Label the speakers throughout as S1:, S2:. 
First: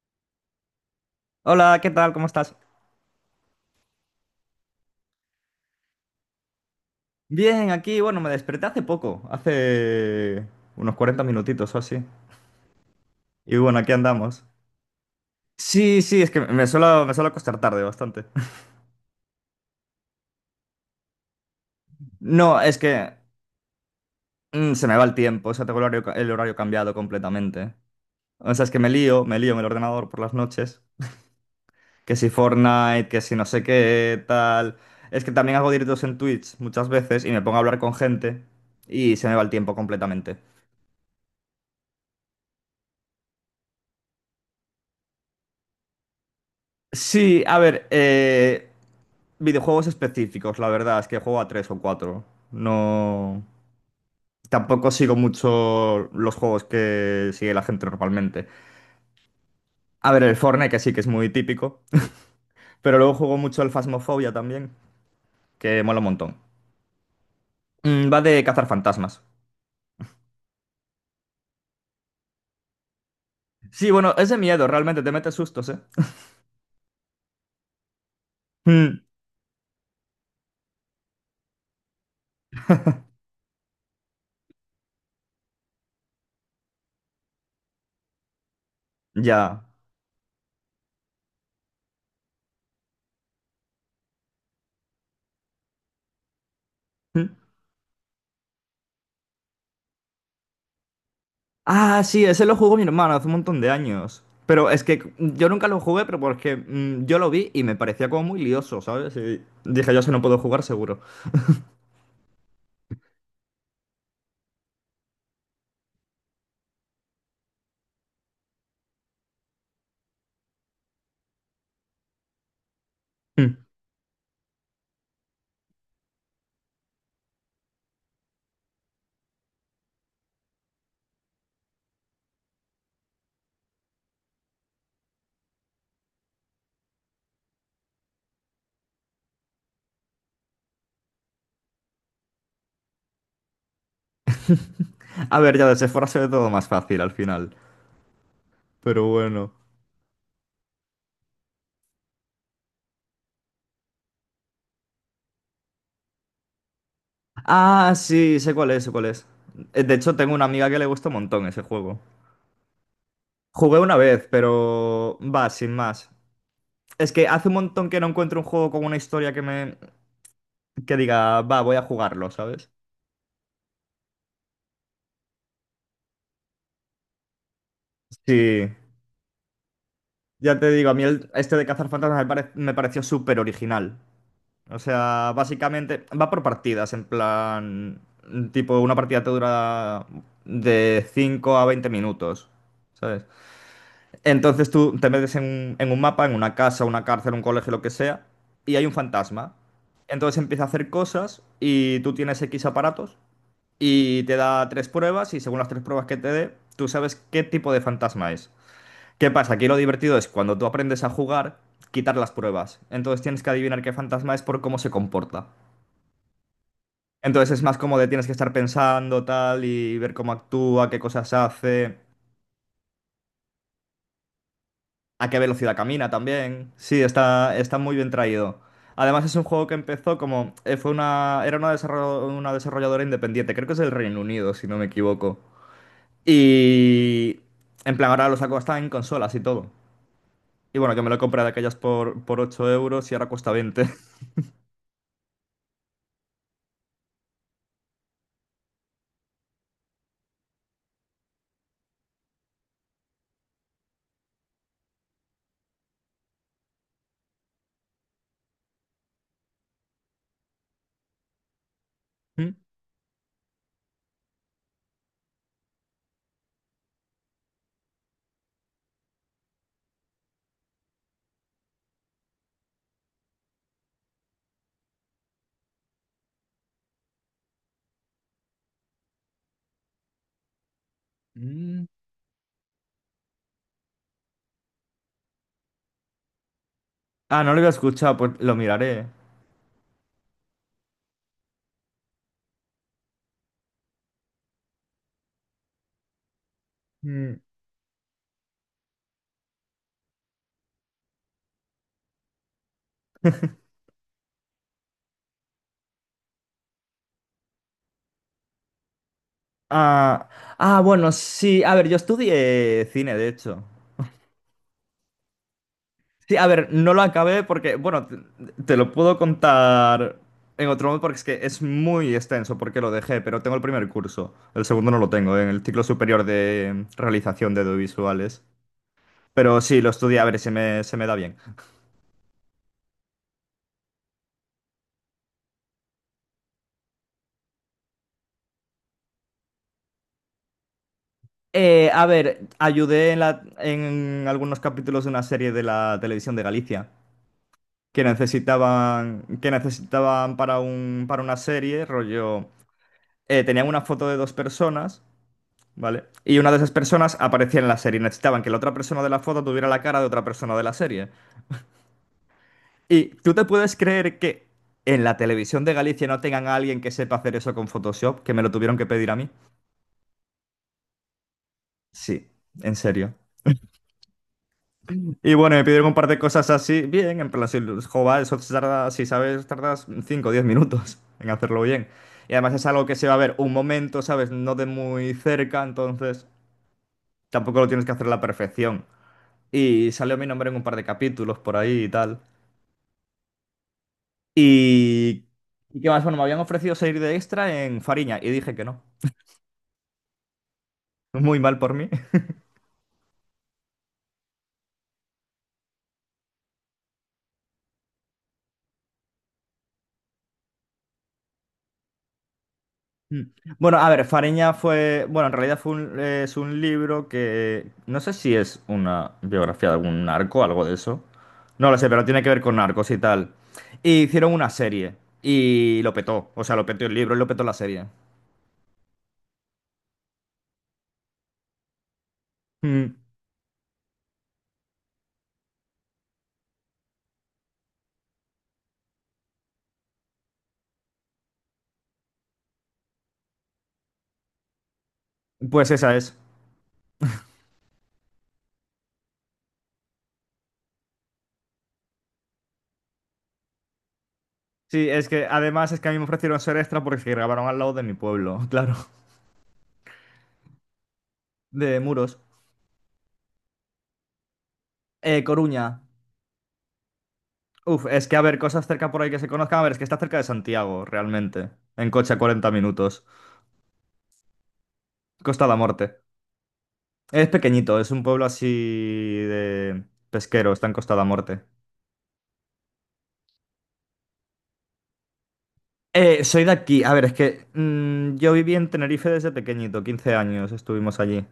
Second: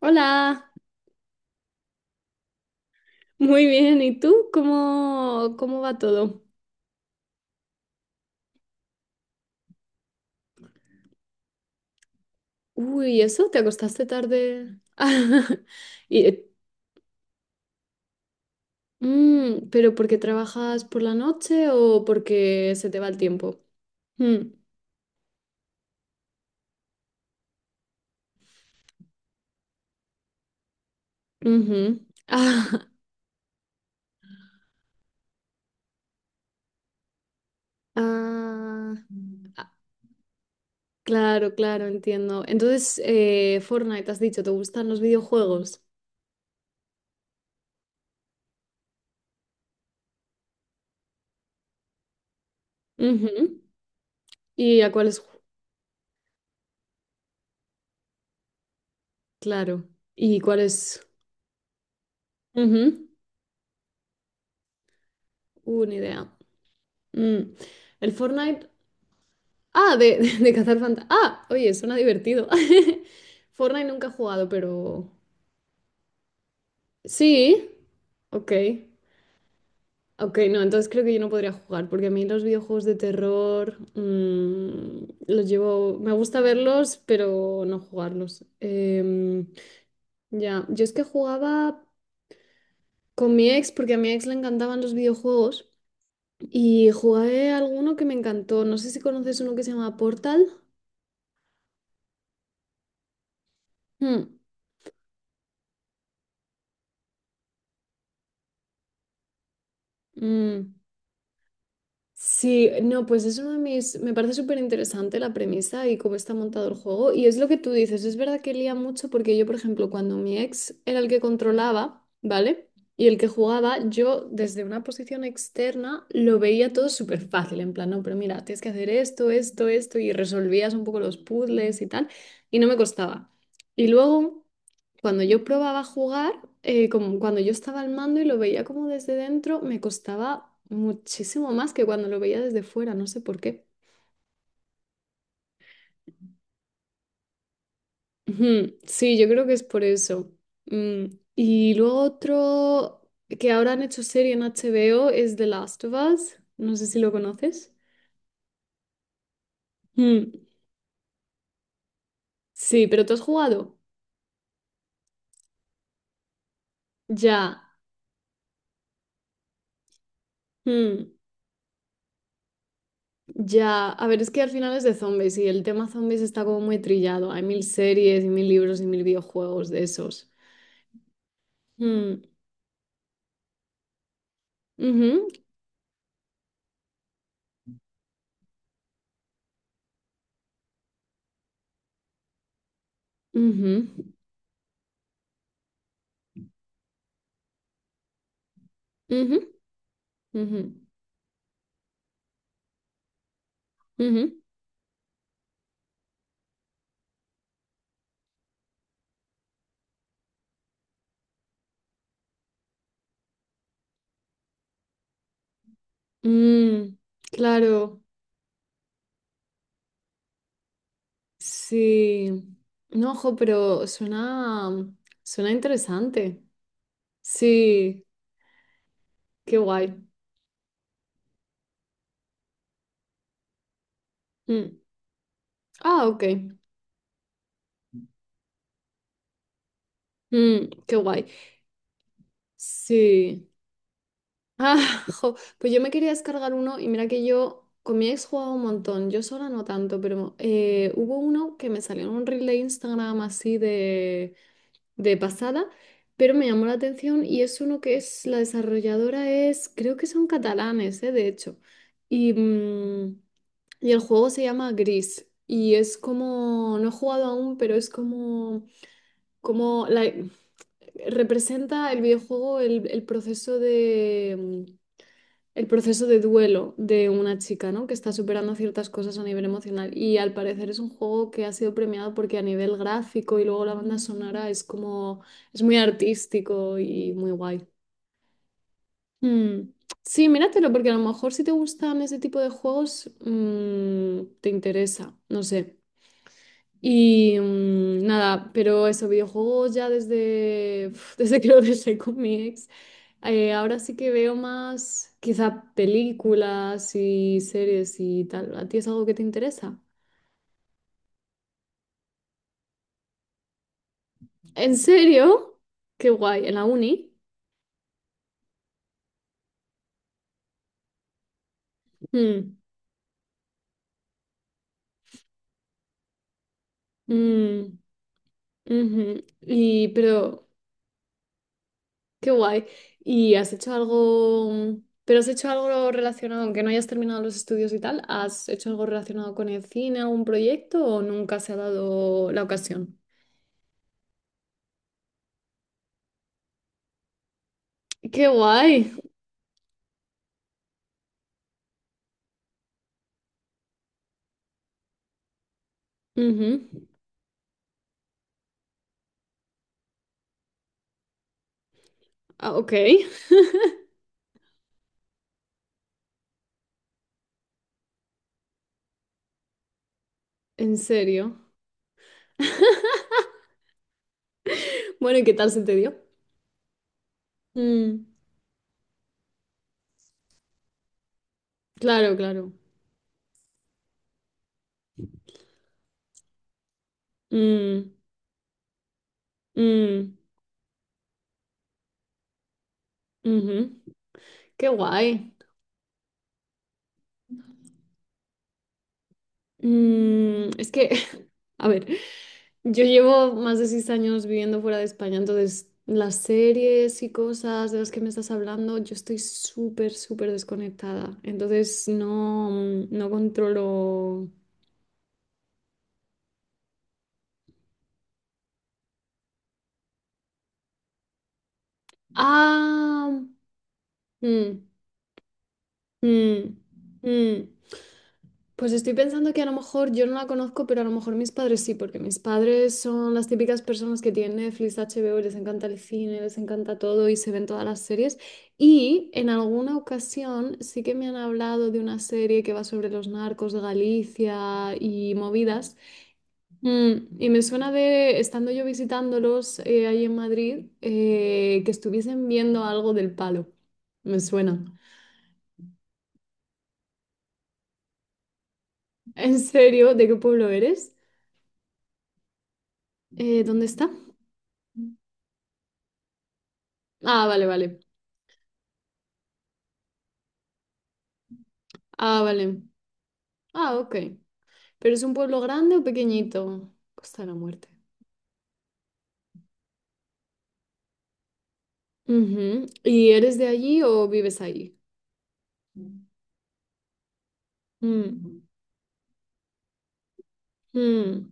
S1: Hola,
S2: Hola, ¿qué tal? ¿Cómo estás?
S1: muy bien. ¿Y tú? ¿Cómo va todo?
S2: Bien, aquí, bueno, me desperté hace poco, hace unos 40 minutitos o así.
S1: Uy, ¿eso?
S2: Y
S1: ¿Te
S2: bueno, aquí
S1: acostaste
S2: andamos.
S1: tarde?
S2: Sí, sí,
S1: Y,
S2: es que me suelo acostar tarde bastante.
S1: ¿pero porque trabajas por la noche o
S2: No,
S1: porque
S2: es
S1: se te va
S2: que
S1: el tiempo? Mm,
S2: se me va el tiempo, o sea, tengo el horario, el horario cambiado completamente. O sea, es que me lío en el ordenador por las noches.
S1: ujú.
S2: Que si
S1: Ah,
S2: Fortnite, que si no sé qué, tal. Es que también hago directos en Twitch muchas veces y me pongo a hablar con gente
S1: ah,
S2: y se me va el
S1: ah,
S2: tiempo completamente.
S1: claro, claro, entiendo. Entonces, Fortnite, has dicho, ¿te gustan los videojuegos?
S2: Sí, a ver, videojuegos específicos, la verdad, es que juego a tres o cuatro. No.
S1: Ujú. ¿Y
S2: Tampoco
S1: a
S2: sigo
S1: cuáles?
S2: mucho los juegos que sigue la gente normalmente.
S1: Claro.
S2: A ver, el
S1: ¿Y
S2: Fortnite, que sí
S1: cuáles?
S2: que es muy típico. Pero
S1: Ujú.
S2: luego juego mucho el Phasmophobia también, que
S1: Una
S2: mola un
S1: idea.
S2: montón.
S1: Mm. El
S2: Va de cazar
S1: Fortnite.
S2: fantasmas.
S1: Ah, de cazar fantasmas. Ah, oye, suena divertido. Fortnite
S2: Sí,
S1: nunca he
S2: bueno, es de
S1: jugado,
S2: miedo, realmente,
S1: pero.
S2: te metes sustos, ¿eh?
S1: Sí. Ok.
S2: Mm,
S1: Ok, no, entonces creo que yo no podría jugar, porque a mí los videojuegos de terror los llevo. Me gusta verlos, pero no jugarlos.
S2: ya.
S1: Ya, yo es que jugaba con mi ex, porque a mi ex le encantaban los videojuegos, y
S2: Mm.
S1: jugué alguno que me encantó. No sé si conoces uno que se llama Portal.
S2: Ah, sí, ese lo jugó mi hermano hace un montón de
S1: Hmm,
S2: años. Pero es que yo nunca lo jugué, pero porque yo lo vi y me parecía como muy lioso, ¿sabes? Y dije, yo si no puedo jugar,
S1: mm.
S2: seguro.
S1: Sí, no, pues es uno de mis, me parece súper interesante la premisa y cómo está montado el juego. Y es lo que tú dices, es verdad que lía mucho porque yo, por ejemplo, cuando mi ex era el que controlaba, ¿vale? Y el que
S2: Mm.
S1: jugaba, yo desde una posición externa lo veía todo súper fácil, en plan, no, pero mira, tienes que hacer esto, esto, esto, y resolvías un poco los puzzles y tal, y no me costaba. Y luego. Cuando yo probaba a jugar, como cuando yo estaba al mando y lo veía como desde dentro, me costaba muchísimo más que cuando lo veía desde fuera, no sé por qué.
S2: A ver, ya desde fuera se ve todo más fácil al final.
S1: Ujú,
S2: Pero
S1: sí, yo creo que
S2: bueno.
S1: es por eso. Mm, y luego otro que ahora han hecho serie en HBO es The Last of Us. No sé si lo conoces.
S2: Ah, sí, sé cuál es, sé cuál es. De hecho,
S1: Mm,
S2: tengo una amiga que le gusta un montón ese juego.
S1: sí, pero ¿tú has jugado?
S2: Jugué una vez, pero va, sin más. Es que hace un
S1: Ya.
S2: montón que no encuentro un juego con una historia que me... Que
S1: Mm,
S2: diga, va, voy a jugarlo, ¿sabes?
S1: ya. A ver, es que al final es de zombies y el tema zombies está como muy trillado. Hay mil series y mil
S2: Sí.
S1: libros y mil videojuegos de esos.
S2: Ya te digo, a mí este de cazar fantasmas
S1: Mm,
S2: me pareció súper original. O
S1: ujú,
S2: sea, básicamente va por partidas, en plan, tipo, una partida te dura de 5 a 20 minutos, ¿sabes?
S1: ujú,
S2: Entonces tú te metes en, en un mapa, en una casa, una cárcel, un colegio, lo que sea, y hay un
S1: ujú,
S2: fantasma. Entonces
S1: ujú,
S2: empieza a hacer cosas y tú tienes X aparatos y te
S1: ujú.
S2: da tres pruebas y según las tres pruebas que te dé, tú sabes qué tipo de fantasma es. ¿Qué pasa? Aquí lo divertido es cuando tú aprendes a jugar, quitar las pruebas. Entonces tienes que adivinar qué fantasma es por cómo se comporta.
S1: Mm,
S2: Entonces es más como
S1: claro,
S2: de tienes que estar pensando tal y ver cómo actúa, qué cosas hace,
S1: sí. No, ojo, pero suena,
S2: a qué
S1: suena
S2: velocidad camina
S1: interesante.
S2: también. Sí, está, está muy
S1: Sí,
S2: bien traído. Además es un
S1: qué
S2: juego que
S1: guay.
S2: empezó como... Fue una, era una, desarro- una desarrolladora independiente, creo que es del Reino Unido, si
S1: Mm.
S2: no me equivoco.
S1: Ah, ok.
S2: Y... En plan, ahora lo saco hasta en consolas y todo.
S1: Mm,
S2: Y bueno,
S1: qué
S2: que me lo
S1: guay.
S2: compré de aquellas por 8 euros y ahora
S1: Sí.
S2: cuesta 20.
S1: Ah, jo, pues yo me quería descargar uno y mira que yo con mi ex jugaba un montón, yo sola no tanto, pero hubo uno que me salió en un reel de Instagram así de pasada, pero me llamó la atención y es uno que es, la desarrolladora es, creo que son catalanes, de hecho. Y, mm, y el juego se llama Gris. Y es como, no he jugado aún, pero es como, como la- representa el videojuego, el proceso de el proceso de duelo de una chica, ¿no? Que está superando ciertas cosas a nivel emocional. Y al parecer es un juego que ha sido
S2: Mm.
S1: premiado porque a nivel gráfico y luego la banda sonora es como, es muy artístico y muy
S2: Ah, no lo
S1: guay.
S2: había escuchado, pues lo miraré.
S1: Mm. Sí, míratelo, porque a lo mejor si te gustan ese tipo de juegos, te interesa, no sé. Y
S2: Mm,
S1: nada, pero eso, videojuegos ya desde que lo dejé con mi ex. Ahora sí que veo más quizá películas y series y tal. ¿A ti es algo que te interesa?
S2: Ah, ah, bueno, sí. A ver, yo estudié cine, de hecho.
S1: ¿En serio? Qué
S2: Sí,
S1: guay,
S2: a
S1: en la
S2: ver, no lo
S1: uni.
S2: acabé porque, bueno, te lo puedo contar en otro modo porque es que es muy
S1: Mm,
S2: extenso porque lo dejé, pero tengo el primer curso. El segundo no lo tengo, en el ciclo superior de realización de
S1: mm,
S2: audiovisuales.
S1: ujú.
S2: Pero sí,
S1: Y
S2: lo estudié, a ver,
S1: pero,
S2: se me da bien.
S1: qué guay. ¿Y has hecho algo, mm, pero has hecho algo relacionado, aunque no hayas terminado los estudios y tal, ¿has hecho algo relacionado con el cine, algún proyecto o nunca se ha
S2: A
S1: dado la
S2: ver,
S1: ocasión?
S2: ayudé en, en algunos capítulos de una serie de la televisión de Galicia, que
S1: Qué guay.
S2: necesitaban, que necesitaban para para una serie, rollo, tenían una foto de dos personas, ¿vale? Y
S1: Ujú.
S2: una de esas personas aparecía en la serie. Necesitaban que la otra persona de la foto tuviera la cara de otra persona de la serie.
S1: Ah, ok,
S2: Y tú te puedes creer que en la televisión de Galicia no tengan a alguien que sepa hacer eso con Photoshop, que me lo tuvieron que pedir a mí.
S1: en serio.
S2: Sí, en serio.
S1: Bueno, ¿y qué
S2: Y
S1: tal
S2: bueno,
S1: se
S2: me
S1: te
S2: pidieron
S1: dio?
S2: compartir cosas así, bien, en plan, si el
S1: Mm,
S2: jova, eso se tarda, si sabes, tardas 5, o 10 minutos en hacerlo bien.
S1: claro,
S2: Y
S1: claro.
S2: además es algo que se va a ver un momento, ¿sabes? No de muy cerca, entonces tampoco lo tienes
S1: Mm,
S2: que hacer a la perfección. Y
S1: mm,
S2: salió mi nombre en un par de capítulos por ahí y tal.
S1: ujú. Qué
S2: Y...
S1: guay.
S2: ¿Y qué más? Bueno, me habían ofrecido salir de extra en Fariña y dije que no.
S1: Mm, es que,
S2: Muy mal
S1: a
S2: por
S1: ver,
S2: mí.
S1: yo llevo más de 6 años viviendo fuera de España, entonces las series y cosas de las que me estás hablando, yo estoy súper, súper desconectada. Entonces no, no
S2: Bueno, a ver,
S1: controlo.
S2: Fariña fue, bueno, en realidad es un libro que no sé si es una biografía de algún narco, algo de eso. No lo sé, pero tiene que ver con narcos y
S1: Ah,
S2: tal. Y hicieron una
S1: mm,
S2: serie y lo petó, o
S1: mm,
S2: sea, lo petó el libro y lo petó
S1: mm.
S2: la serie.
S1: Pues estoy pensando que a lo mejor yo no la conozco, pero a lo mejor mis padres sí, porque mis padres
S2: Mm,
S1: son las típicas personas que tienen Netflix, HBO, y les encanta el cine, les encanta todo y se ven todas las series. Y en alguna ocasión sí que me han hablado de una serie que va sobre los narcos de Galicia y
S2: pues
S1: movidas.
S2: esa es.
S1: Mm, y me suena de, estando yo visitándolos ahí en Madrid, que estuviesen viendo algo del palo. Me suena.
S2: Sí, es que además es que a mí me ofrecieron ser extra porque se grabaron al lado de mi pueblo, claro,
S1: ¿En serio? ¿De qué pueblo eres?
S2: de Muros.
S1: ¿Dónde está?
S2: Coruña.
S1: Ah, vale, vale.
S2: Uf, es que a ver, cosas cerca por ahí que se conozcan, a ver, es que está cerca de Santiago, realmente. En coche a
S1: Ah,
S2: 40
S1: vale.
S2: minutos.
S1: Ah, ok. ¿Pero es un pueblo
S2: Costa da
S1: grande o
S2: Morte.
S1: pequeñito? Costa de
S2: Es
S1: la Muerte.
S2: pequeñito, es un pueblo así de pesquero, está en Costa de la Morte.
S1: Ujú. ¿Y eres de allí o vives allí? Mm,
S2: Soy de aquí. A ver, es que yo viví en Tenerife desde pequeñito, 15 años estuvimos allí.
S1: mm,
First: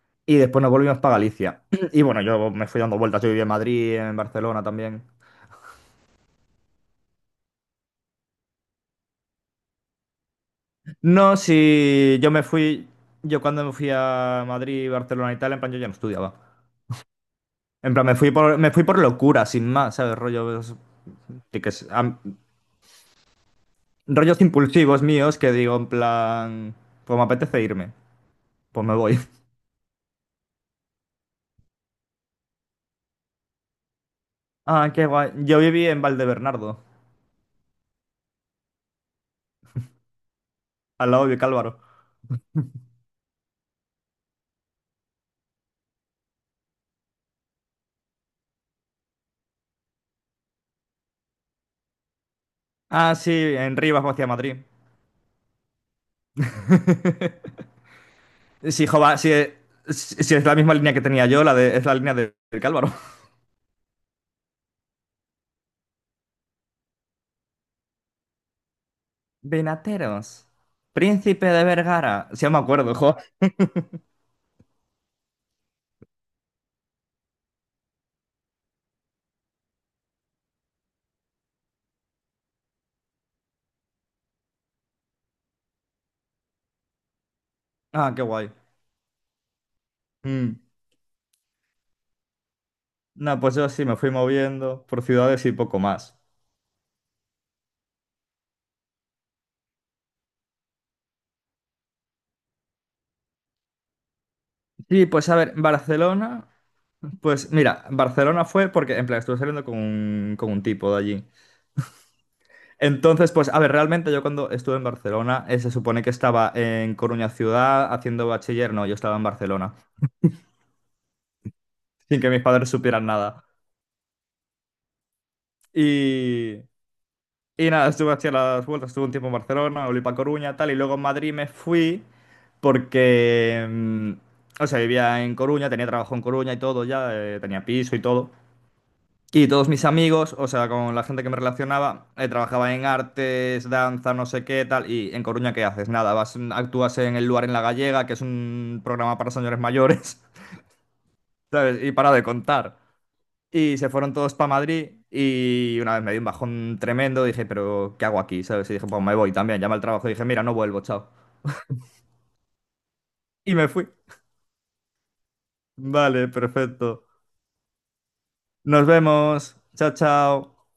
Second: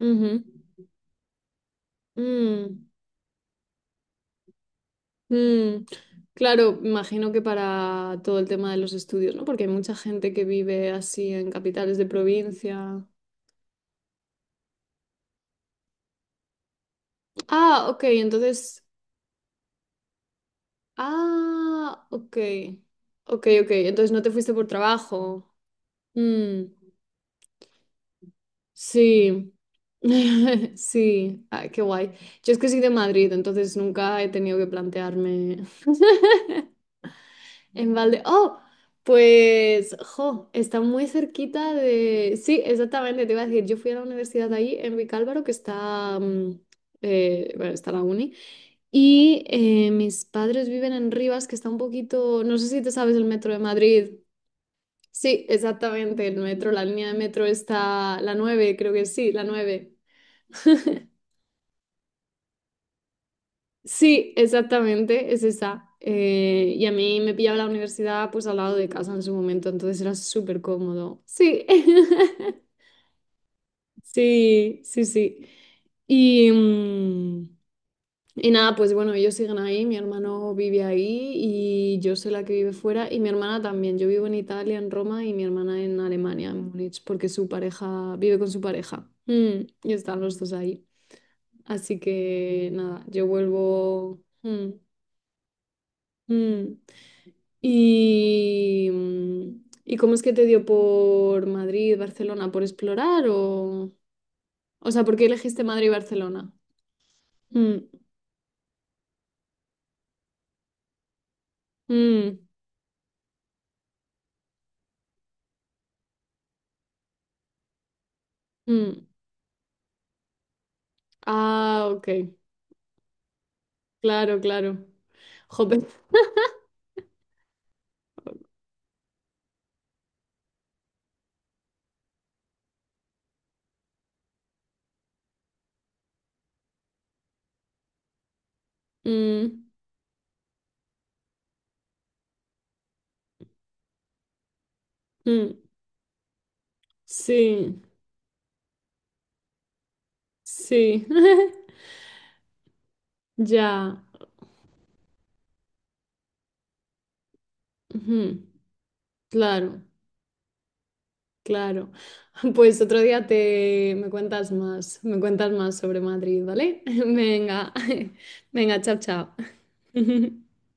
S1: ujú,
S2: Y después nos volvimos para Galicia. Y bueno, yo me fui
S1: mm,
S2: dando vueltas, yo viví en Madrid, en Barcelona también.
S1: mm. Claro, imagino que para todo el tema de los estudios, ¿no? Porque hay mucha gente que vive así
S2: No,
S1: en capitales de
S2: si yo me fui,
S1: provincia.
S2: yo cuando me fui a Madrid, Barcelona y tal, en plan yo ya no estudiaba.
S1: Ah,
S2: En
S1: ok,
S2: plan, me
S1: entonces.
S2: fui por locura, sin más, ¿sabes? Tiques-
S1: Ah,
S2: am-
S1: ok. Ok, ok. Entonces no te
S2: Rollos
S1: fuiste por
S2: impulsivos míos que
S1: trabajo.
S2: digo, en
S1: Mm,
S2: plan, pues me apetece irme. Pues me voy.
S1: sí, sí, ah, qué guay. Yo es que soy de Madrid, entonces nunca he tenido que
S2: Ah, qué guay. Yo
S1: plantearme
S2: viví en Valdebernardo,
S1: en balde. Oh, pues, jo, está muy
S2: al lado de
S1: cerquita
S2: Vicálvaro.
S1: de. Sí, exactamente, te iba a decir, yo fui a la universidad de ahí, en Vicálvaro, que está, bueno, está la uni, y mis padres viven en Rivas, que está un poquito, no sé si te
S2: Ah,
S1: sabes el
S2: sí,
S1: metro de
S2: en Rivas,
S1: Madrid.
S2: hacia Madrid.
S1: Sí, exactamente, el metro, la línea de metro está, la 9,
S2: Sí,
S1: creo que
S2: jova, sí,
S1: sí, la 9.
S2: sí, sí, es la misma línea que tenía yo, es la línea de Vicálvaro.
S1: Sí, exactamente, es esa. Y a mí me pillaba la universidad pues al lado de casa en su momento, entonces era
S2: Benateros.
S1: súper cómodo.
S2: Príncipe de
S1: Sí,
S2: Vergara. Sí, me acuerdo, jo.
S1: sí, sí, sí. Y, mm, y nada, pues bueno, ellos siguen ahí, mi hermano vive ahí y yo soy la que vive fuera y mi hermana también. Yo vivo en Italia, en Roma y mi hermana en Alemania, en Múnich, porque su
S2: Ah,
S1: pareja
S2: qué
S1: vive
S2: guay.
S1: con su pareja. Mm, y están los dos
S2: Mm.
S1: ahí. Así que nada, yo
S2: No, pues yo sí me fui
S1: vuelvo. Mm,
S2: moviendo por ciudades y poco más.
S1: mm. ¿Y cómo es que te dio por Madrid, Barcelona, por explorar o? O sea,
S2: Sí,
S1: ¿por qué
S2: pues a ver,
S1: elegiste Madrid y
S2: Barcelona.
S1: Barcelona?
S2: Pues
S1: Mm,
S2: mira, Barcelona fue porque, en plan, estuve saliendo con un tipo de allí.
S1: mm,
S2: Entonces, pues, a ver, realmente yo cuando estuve en Barcelona, se supone que estaba en Coruña ciudad haciendo bachiller, no, yo
S1: mm.
S2: estaba en Barcelona,
S1: Ah, ok.
S2: sin que mis padres supieran nada.
S1: Claro, claro. Jope.
S2: Y, y nada, estuve haciendo las vueltas, estuve un tiempo en Barcelona, volví para Coruña, tal, y luego en Madrid me fui porque, o sea, vivía en Coruña, tenía trabajo en Coruña y todo ya, tenía piso y todo. Y todos
S1: Mm,
S2: mis amigos, o sea, con la gente que me relacionaba, trabajaba en artes, danza, no sé qué, tal. Y en Coruña,
S1: mm.
S2: ¿qué haces? Nada, vas, actúas en el lugar en La
S1: Sí,
S2: Gallega, que es un programa para señores mayores,
S1: sí.
S2: ¿sabes? Y para de contar. Y se
S1: Ya.
S2: fueron todos para Madrid y una vez me di un bajón tremendo, dije, pero ¿qué hago
S1: Ujú.
S2: aquí? ¿Sabes? Y dije, pues me voy también, llamé al
S1: Claro,
S2: trabajo y dije, mira, no vuelvo, chao.
S1: claro. Pues otro día
S2: Y me fui.
S1: te me cuentas más sobre
S2: Vale,
S1: Madrid, ¿vale?
S2: perfecto.
S1: Venga. Venga,
S2: Nos
S1: chao, chao.
S2: vemos. Chao, chao.